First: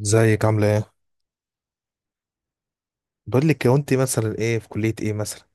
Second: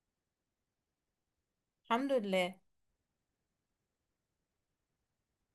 ازيك عاملة ايه؟ الحمد لله. بقول لك هو انت مثلا ايه في كلية ايه مثلا؟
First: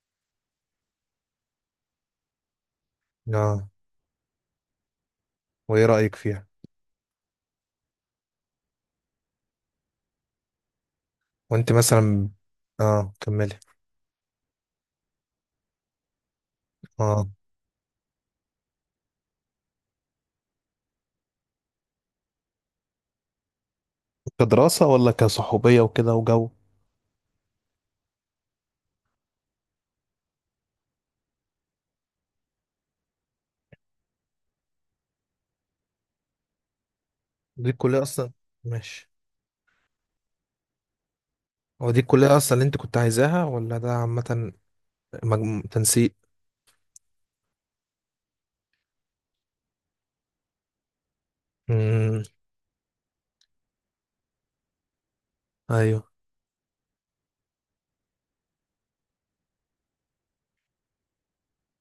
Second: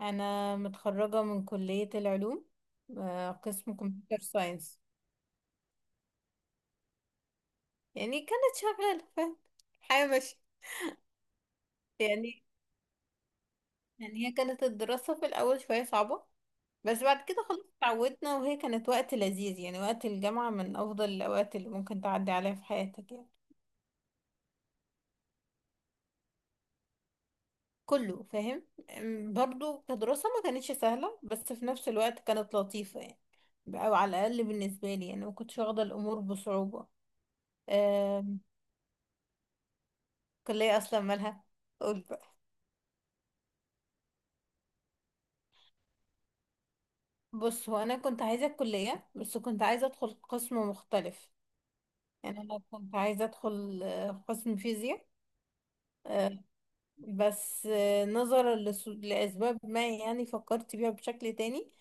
انا متخرجه من كليه العلوم، اه. قسم كمبيوتر ساينس. وايه رأيك فيها؟ يعني كانت شغاله، فاهم؟ حياه ماشيه وانت مثلا. يعني اه، كملي. يعني هي كانت الدراسه في الاول شويه صعبه، بس بعد اه. كده خلاص اتعودنا، وهي كانت وقت لذيذ. يعني وقت الجامعه من افضل الاوقات اللي ممكن تعدي عليها في حياتك يعني. كدراسة ولا كصحوبية وكده وجو؟ كله فاهم. برضو كدراسه ما كانتش سهله، بس في نفس الوقت كانت لطيفه يعني. او على الاقل بالنسبه لي، يعني ما كنتش واخده الامور بصعوبه. دي الكلية اصلا. ماشي. كلية اصلا مالها؟ هو دي قول بقى. الكلية اصلا اللي انت كنت عايزاها ولا ده عامة، مجمو... تنسيق؟ بص، هو انا كنت عايزة الكلية بس كنت عايزة ادخل قسم مختلف. امم يعني انا كنت عايزة ادخل قسم فيزياء. ايوه. آه، بس نظرا لاسباب ما، يعني فكرت فيها بشكل تاني.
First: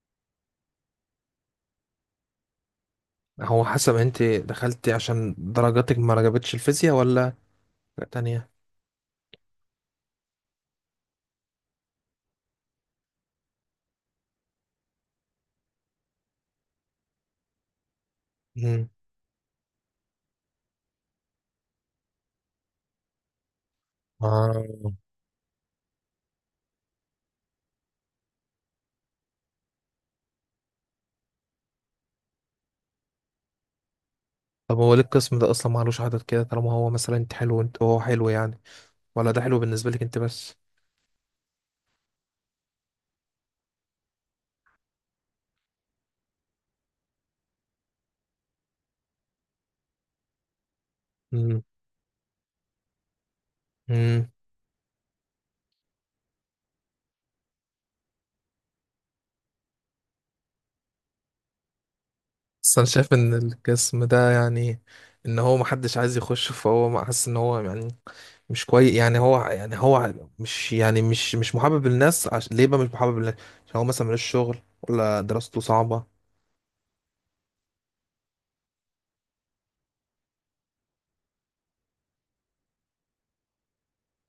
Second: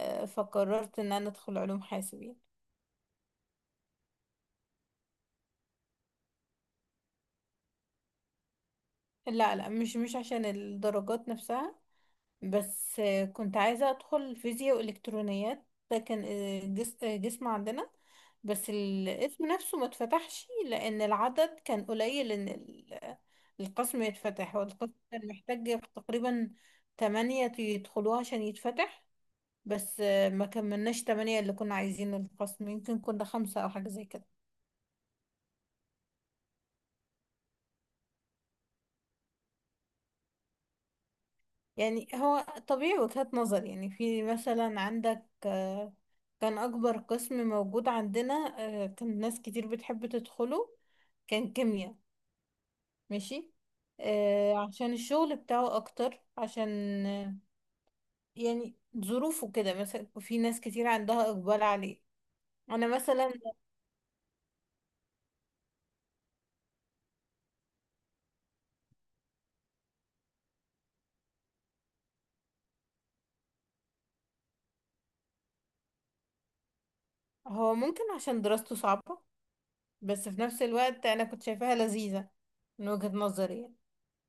فقررت ان انا ادخل علوم حاسبين. هو حسب انت دخلتي عشان درجاتك ما عجبتش الفيزياء ولا حاجة تانية؟ لا لا، مش عشان الدرجات نفسها. بس كنت عايزة أدخل فيزياء وإلكترونيات. ده كان قسم عندنا. بس امم الاسم نفسه ما اتفتحش لأن العدد كان قليل، إن القسم يتفتح، والقسم اه. كان محتاج تقريبا تمانية يدخلوه عشان يتفتح. بس ما كملناش تمانية. اللي كنا عايزين القسم يمكن كنا خمسة أو حاجة زي كده. طب هو ليه القسم ده اصلا معلوش عدد كده طالما هو مثلا انت حلو وانت هو حلو يعني، ولا ده حلو بالنسبة لك انت بس؟ يعني هو طبيعي، وجهات نظر. يعني في مثلا عندك، كان أكبر قسم موجود عندنا. كان ناس كتير بتحب تدخله، كان امم كيمياء. ماشي. امم عشان الشغل بتاعه أكتر، عشان آه، يعني ظروفه كده، مثلا في ناس كتير عندها إقبال عليه. بس أنا انا شايف مثلا. ان القسم ده يعني ان هو محدش عايز يخش، فهو حاسس ان هو يعني مش كويس، يعني هو يعني هو مش يعني مش محبب للناس، ليه بقى مش محبب للناس؟ عشان هو مثلا ملوش شغل ولا دراسته صعبة. هو ممكن عشان دراسته صعبة، بس في نفس الوقت أنا كنت شايفاها لذيذة من وجهة نظري يعني.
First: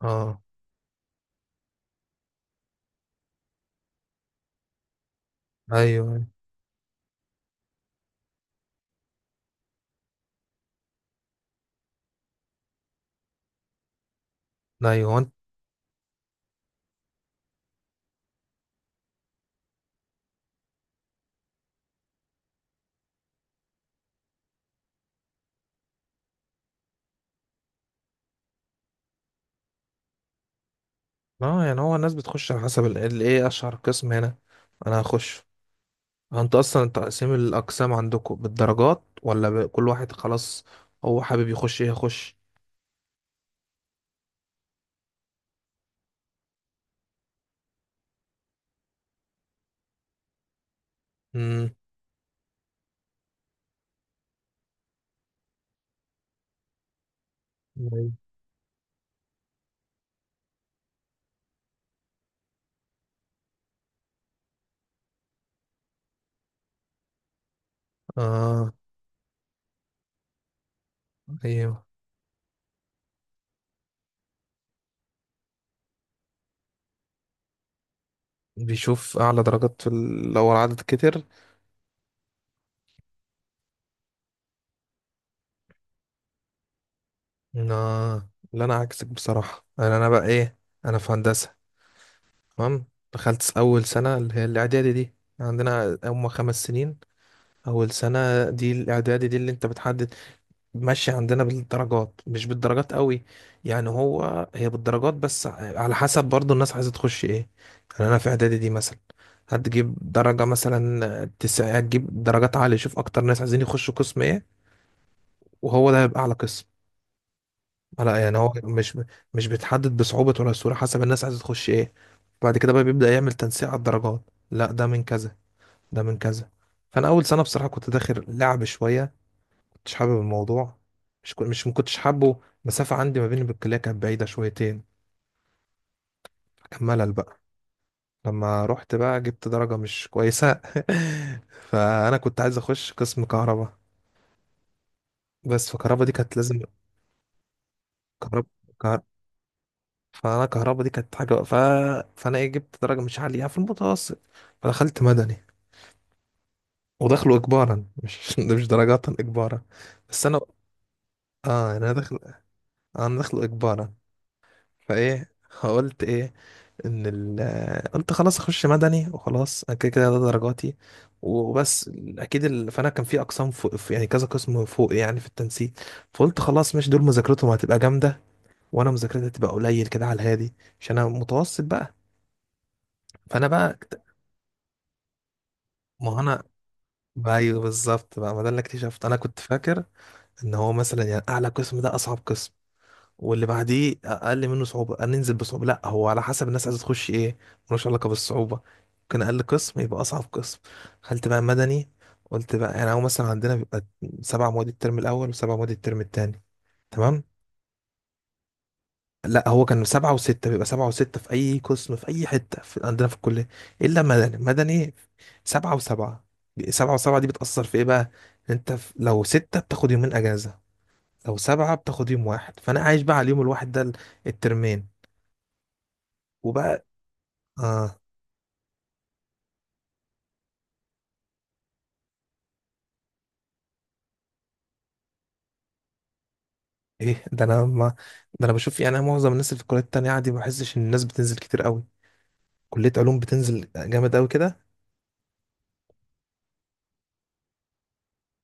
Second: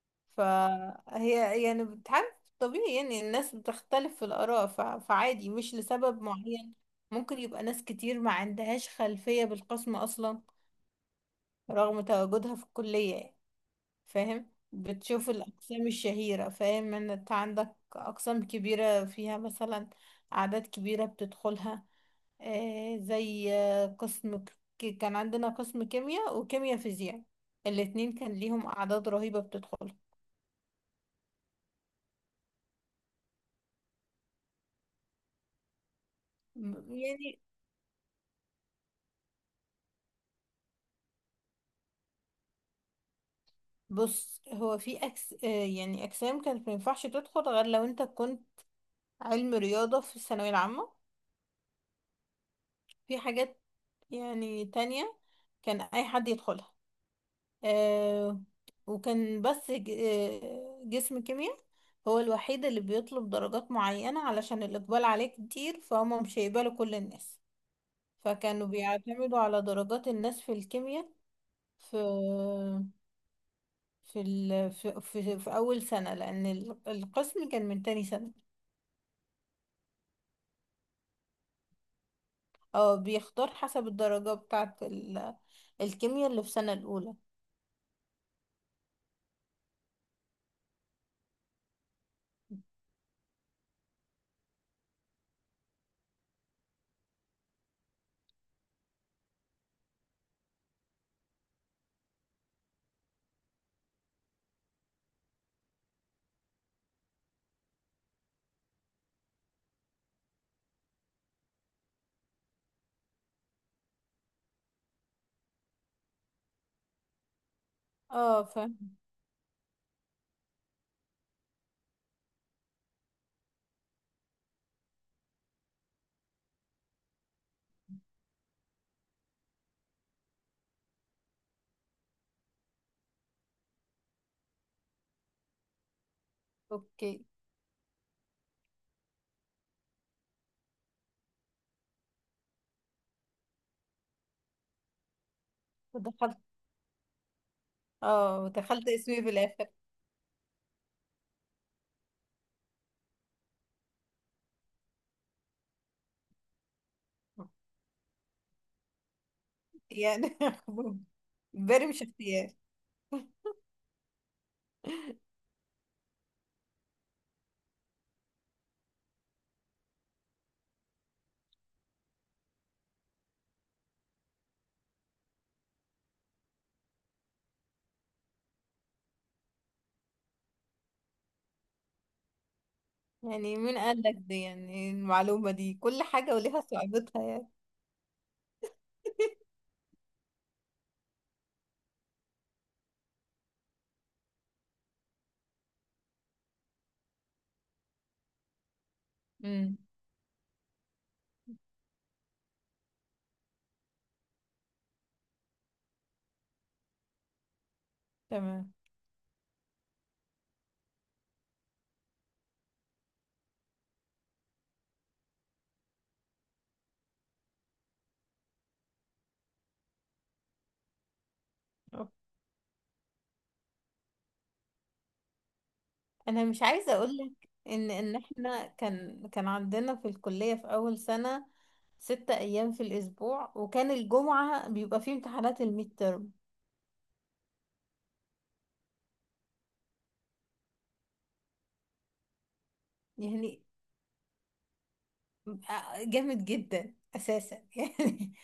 اه. فهي يعني بتعرف. طبيعي يعني الناس بتختلف في الآراء، فعادي مش لسبب ايوه، معين. ممكن يبقى ناس كتير ما عندهاش خلفية بالقسم أصلا، رغم تواجدها في الكلية يعني. فاهم؟ ايوه. هو بتشوف انت. الأقسام الشهيرة، فاهم إن أنت عندك أقسام كبيرة فيها مثلا أعداد كبيرة بتدخلها. آه زي قسم كان عندنا قسم كيمياء وكيمياء فيزياء، الاتنين كان ليهم أعداد رهيبة بتدخلها. اه، يعني هو الناس بتخش على حسب ايه اشهر قسم هنا. انا هخش. هو انت اصلا تقسيم يعني الاقسام عندكم بالدرجات، ولا ب... كل واحد خلاص هو حابب يخش ايه يخش؟ بص، هو في أكس يعني أجسام كانت مينفعش تدخل غير لو أنت كنت علم رياضة في الثانوية العامة. في حاجات يعني تانية كان أي حد يدخلها. أيوة. آه وكان بس جسم كيمياء هو الوحيد اللي بيطلب درجات معينة علشان الإقبال عليه كتير، فهم مش هيقبلوا كل الناس. فكانوا اه. بيعتمدوا على درجات الناس في الكيمياء ايوه. في في أول سنة، لأن القسم كان من تاني سنة. بيشوف اعلى درجات في لو العدد كتر. اه، بيختار حسب الدرجة بتاعة الكيمياء اللي في سنة الأولى. آه. لا انا عكسك بصراحه، انا بقى ايه، انا في هندسه. تمام. دخلت اول سنه اللي هي الاعدادي دي. عندنا هم 5 سنين. اول سنه دي الاعدادي دي اللي انت بتحدد ماشي. عندنا بالدرجات مش بالدرجات قوي، يعني هو هي بالدرجات بس على حسب برضو الناس عايزة تخش ايه. يعني انا في اعدادي دي مثلا، هتجيب درجة مثلا 9، هتجيب درجات عالية، شوف اكتر ناس عايزين يخشوا قسم ايه، وهو ده هيبقى اعلى قسم. لا يعني اه، هو فاهم. مش، مش بيتحدد بصعوبة ولا سهولة، حسب الناس عايزة تخش ايه. بعد كده بقى بيبدأ يعمل تنسيق على الدرجات، لا ده من كذا، ده من كذا. فانا اول سنة بصراحة كنت داخل لعب شوية، مش حابب الموضوع. مش، ما كنتش حابه المسافة، عندي ما بيني بالكلية كانت بعيدة شويتين، فكان ملل اوكي. بقى. لما رحت بقى جبت درجة مش كويسة فأنا كنت عايز أخش قسم كهرباء، بس فكهرباء دي كانت ودخلت. لازم اه كهرباء دخلت كهر... اسمي في الآخر. فأنا كهرباء دي كانت حاجة فأنا إيه جبت درجة مش عالية في المتوسط، فدخلت مدني ودخله إجبارا، مش ده مش درجات، إجبارا. بس يعني أنا، آه يعني امبارح أنا مش داخل، اختيار. أنا داخله إجبارا. فإيه، قلت إيه، قلت خلاص اخش مدني وخلاص، انا كده كده ده درجاتي وبس. فانا كان في اقسام فوق يعني كذا قسم فوق يعني في التنسيق. فقلت خلاص مش دول مذاكرتهم هتبقى جامده، وانا مذاكرتي هتبقى قليل كده على الهادي عشان انا متوسط بقى. فانا يعني بقى مين اكت- قال لك دي؟ يعني المعلومة دي، كل ما هو حاجة انا، وليها صعوبتها يعني. ايوه بالظبط بقى. ما ده اللي اكتشفت، انا كنت فاكر ان هو مثلا يعني اعلى قسم ده اصعب قسم واللي بعديه اقل منه صعوبه، قال ننزل بصعوبه، لا هو على حسب الناس عايزه تخش ايه، ملوش علاقه بالصعوبه. ممكن اقل امم قسم يبقى اصعب قسم. دخلت بقى مدني، قلت بقى يعني هو مثلا عندنا بيبقى 7 مواد الترم الاول وسبع مواد الترم التاني. تمام. تمام. لا هو كان 7 و6، بيبقى 7 و6 في أي قسم في أي حتة في عندنا في الكلية، إلا مدني. مدني 7 و7. سبعة وسبعة دي بتأثر في إيه بقى؟ إن أنت لو ستة بتاخد يومين أجازة، لو سبعة بتاخد أوكي. يوم واحد. فأنا عايش بقى على اليوم الواحد ده الترمين. انا مش وبقى عايزة اقول لك ان اه. ان احنا كان عندنا في الكلية، في اول سنة 6 ايام في الاسبوع، وكان الجمعة بيبقى فيه امتحانات الميد ترم. ايه ده، انا ما... ده انا بشوف يعني معظم الناس اللي في الكليات التانية عادي، ما بحسش ان الناس بتنزل كتير قوي. كلية علوم يعني بتنزل جامد قوي كده. جامد جدا اساسا يعني.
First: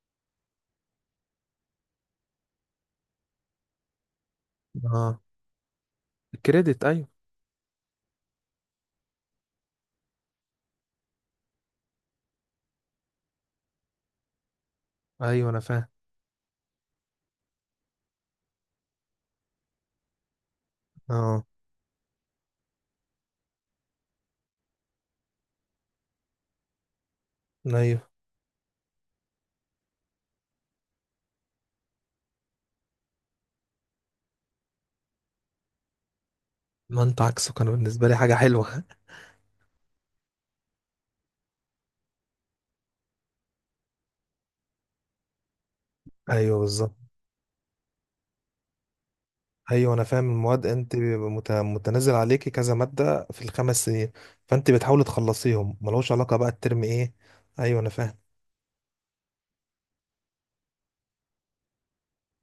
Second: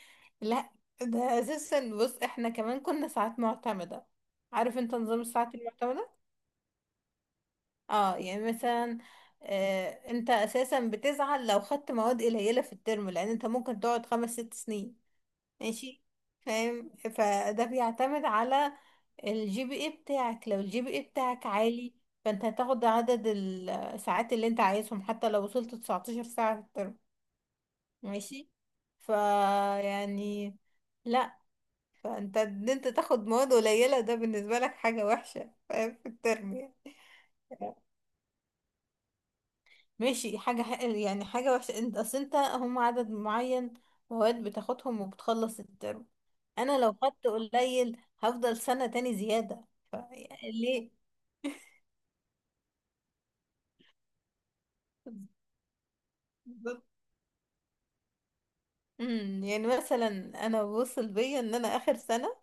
لا، ده اساسا بص احنا كمان كنا ساعات معتمدة. عارف انت اه. نظام الساعات المعتمدة؟ الكريدت، ايوه. اه. يعني مثلا انت اساسا بتزعل لو خدت مواد قليلة في الترم، لان انت ممكن تقعد خمس ست سنين. ايوه انا فاهم. ماشي. فاهم. فده بيعتمد على الجي بي اي بتاعك. لو الجي بي اي اه. بتاعك عالي، فانت هتاخد عدد الساعات اللي انت عايزهم حتى لو وصلت 19 ساعة في الترم. ايوه. ماشي. فا يعني. لا. فانت، ان انت تاخد مواد قليلة ده بالنسبة لك حاجة وحشة، فاهم؟ في الترم يعني. ما انت عكسه، كان بالنسبة لي حاجة حلوة. ماشي، حاجة يعني حاجة وحشة. انت اصل انت هم عدد معين مواد بتاخدهم وبتخلص الترم. ايوه انا لو بالظبط. خدت قليل هفضل سنة تاني زيادة. ايوه انا فاهم. يعني المواد ليه؟ انت بيبقى متنازل عليكي كذا مادة في الخمس سنين، فانت بتحاولي تخلصيهم ملوش علاقة بقى الترم بالظبط. ايه. ايوه انا فاهم. يعني مثلا انا وصل بيا ان انا اخر سنة،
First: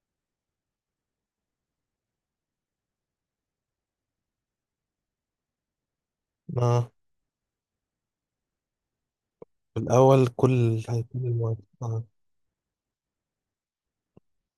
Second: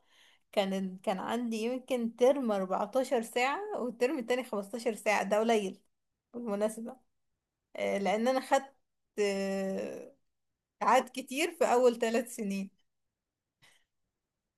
كان عندي يمكن ترم 14 ساعة والترم التاني 15 ساعة، ده قليل اه. بالمناسبة. لأن أنا خدت في آه، الاول كل ساعات هيكون كتير المواد. في أول اه. 3 سنين.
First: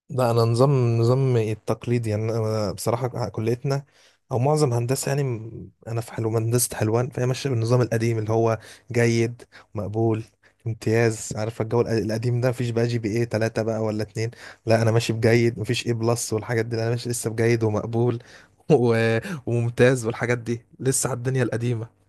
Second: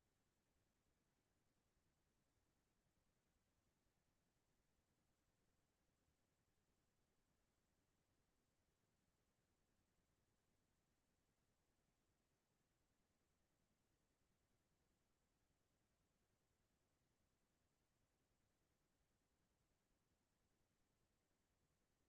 لا انا نظام التقليدي يعني، انا بصراحه كليتنا او معظم هندسه يعني، انا في حلو هندسه حلوان، فهي ماشيه بالنظام القديم اللي هو جيد، مقبول، امتياز. عارف الجو القديم ده، مفيش بقى جي بي ايه 3 بقى ولا 2. لا انا ماشي بجيد، مفيش ايه بلس والحاجات دي، لا، انا ماشي لسه بجيد ومقبول و... وممتاز والحاجات دي، لسه على الدنيا القديمه.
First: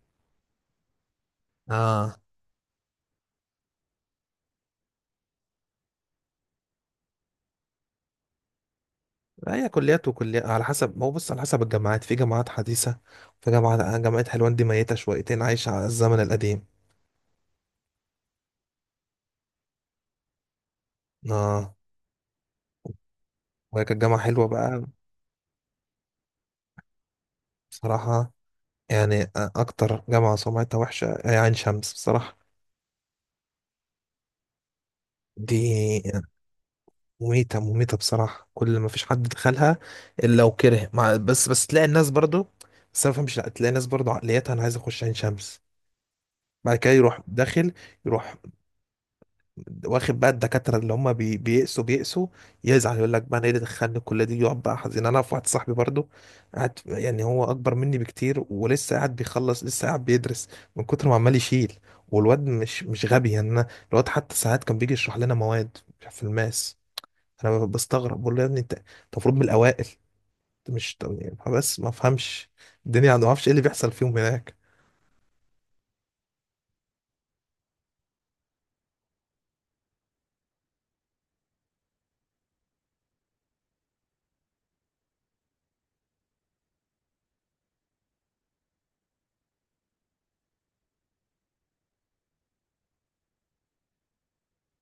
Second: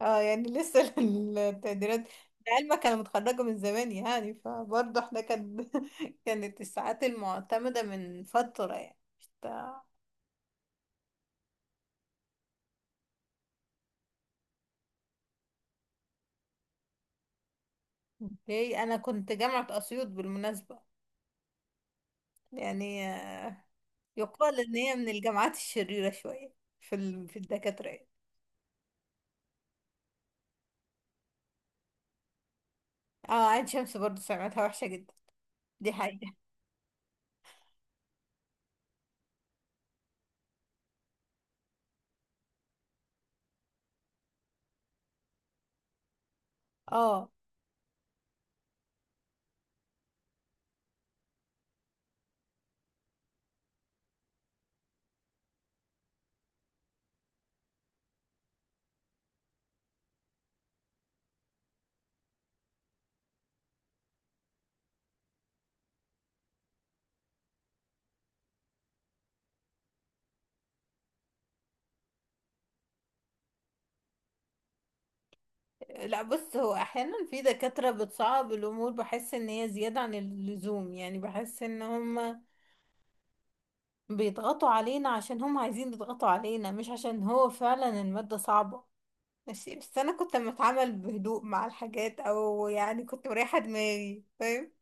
اه، يعني لسه التقديرات. اه. لعلمك أنا متخرجة من زمان يعني، فبرضه احنا كانت الساعات المعتمدة من فترة يعني هي بتاع- كليات وكليات على حسب، ما هو بص على حسب الجامعات، في جامعات حديثة، في جامعة حلوان دي ميتة شويتين، عايشة على الزمن القديم. اوكي. أنا كنت جامعة أسيوط بالمناسبة. اه. يعني وهي كانت جامعة حلوة يقال إن بقى، هي من الجامعات الشريرة شوية في الدكاترة يعني. بصراحة. يعني أكتر جامعة سمعتها وحشة هي عين شمس بصراحة. اه، عين شمس برضه سمعتها وحشة جدا، دي دي حقيقة. مميتة مميتة بصراحة، كل ما فيش حد دخلها إلا لو كره، مع بس تلاقي الناس برضو. بس أنا ما بفهمش، لا تلاقي الناس برضو عقليتها أنا عايز أخش عين شمس، بعد كده يروح اه. داخل، يروح واخد بقى الدكاترة اللي هم بيقسوا بيقسوا، يزعل يقول لك بقى انا ايه اللي دخلني الكلية دي، يقعد بقى حزين. انا في واحد صاحبي برضو قاعد، يعني هو اكبر مني بكتير ولسه قاعد بيخلص، لسه قاعد بيدرس من كتر ما عمال يشيل. والواد مش غبي يعني، أنا الواد حتى ساعات كان بيجي يشرح لنا مواد في الماس، انا بستغرب بقول له يا ابني أنت المفروض من الاوائل، أنت مش، طب يعني، بس ما افهمش الدنيا عنده، ما اعرفش ايه اللي بيحصل فيهم هناك. لا، بص هو احيانا في دكاترة بتصعب الامور، بحس ان هي زيادة عن اللزوم. يعني بحس ان هم بيضغطوا علينا عشان هم عايزين يضغطوا علينا، مش عشان هو فعلا المادة صعبة. ماشي. بس انا كنت لما اتعامل بهدوء مع الحاجات، او يعني كنت مريحة دماغي، فاهم؟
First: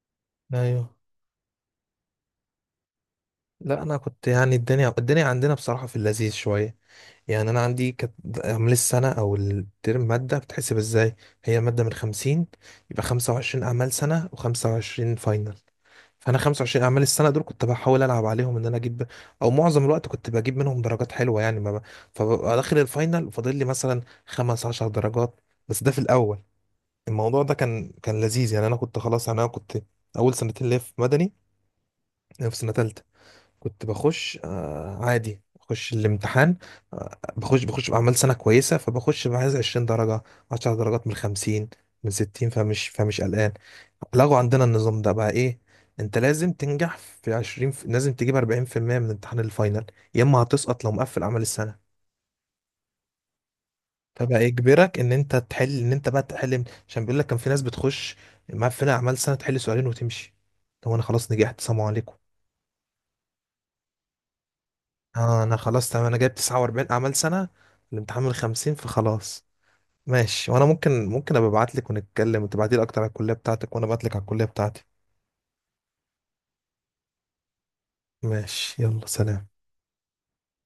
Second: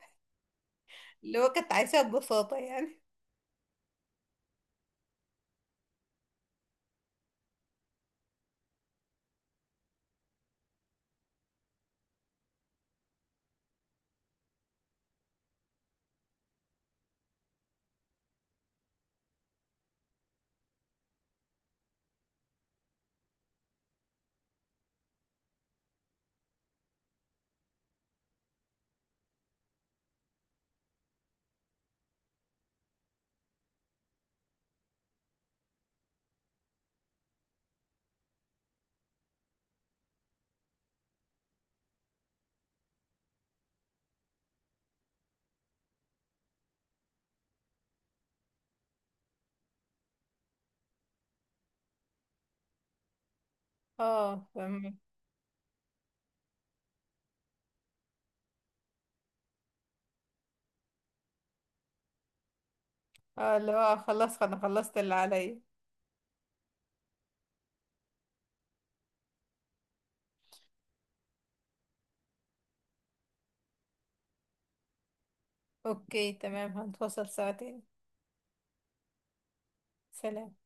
ايوه. اللي هو كنت عايشة ببساطة يعني. لا انا كنت يعني الدنيا عندنا بصراحة في اللذيذ شوية، يعني انا عندي كانت عمل السنه او الترم ماده بتحسب ازاي، هي الماده من 50، يبقى 25 اعمال سنه و25 فاينل. فانا 25 اعمال السنه دول كنت بحاول العب عليهم ان انا اجيب، او معظم الوقت كنت بجيب منهم درجات حلوه يعني ما ب... فببقى داخل الفاينل وفاضل لي مثلا 5 10 درجات، بس ده في الاول. الموضوع ده كان لذيذ يعني، انا كنت خلاص يعني انا كنت اول سنتين ليا في مدني في سنه ثالثه. كنت بخش عادي بخش الامتحان. بخش بعمل سنة كويسة، فبخش بعايز 20 درجة، 10 درجات من 50، من 60، فمش قلقان. لغوا عندنا النظام ده بقى، ايه، انت لازم تنجح في 20 لازم تجيب 40% من امتحان الفاينل، يا اما هتسقط لو مقفل اعمال السنة. فبقى اه، يجبرك فاهم. ان انت تحل، ان انت بقى تحل، عشان بيقول لك كان في ناس بتخش مقفلة اعمال سنة، تحل سؤالين وتمشي. هو انا خلاص نجحت، سلام عليكم. اه، اللي هو خلاص انا خلصت اللي اه انا عليا. خلاص تمام، انا جايب 49 اعمال سنه، الامتحان من 50، فخلاص. ماشي، وانا ممكن ابقى ابعت لك ونتكلم وتبعتي لي اكتر على الكليه بتاعتك، وانا ابعت لك على الكليه بتاعتي. اوكي تمام، هنتواصل سوا تاني. ماشي، يلا سلام. سلام.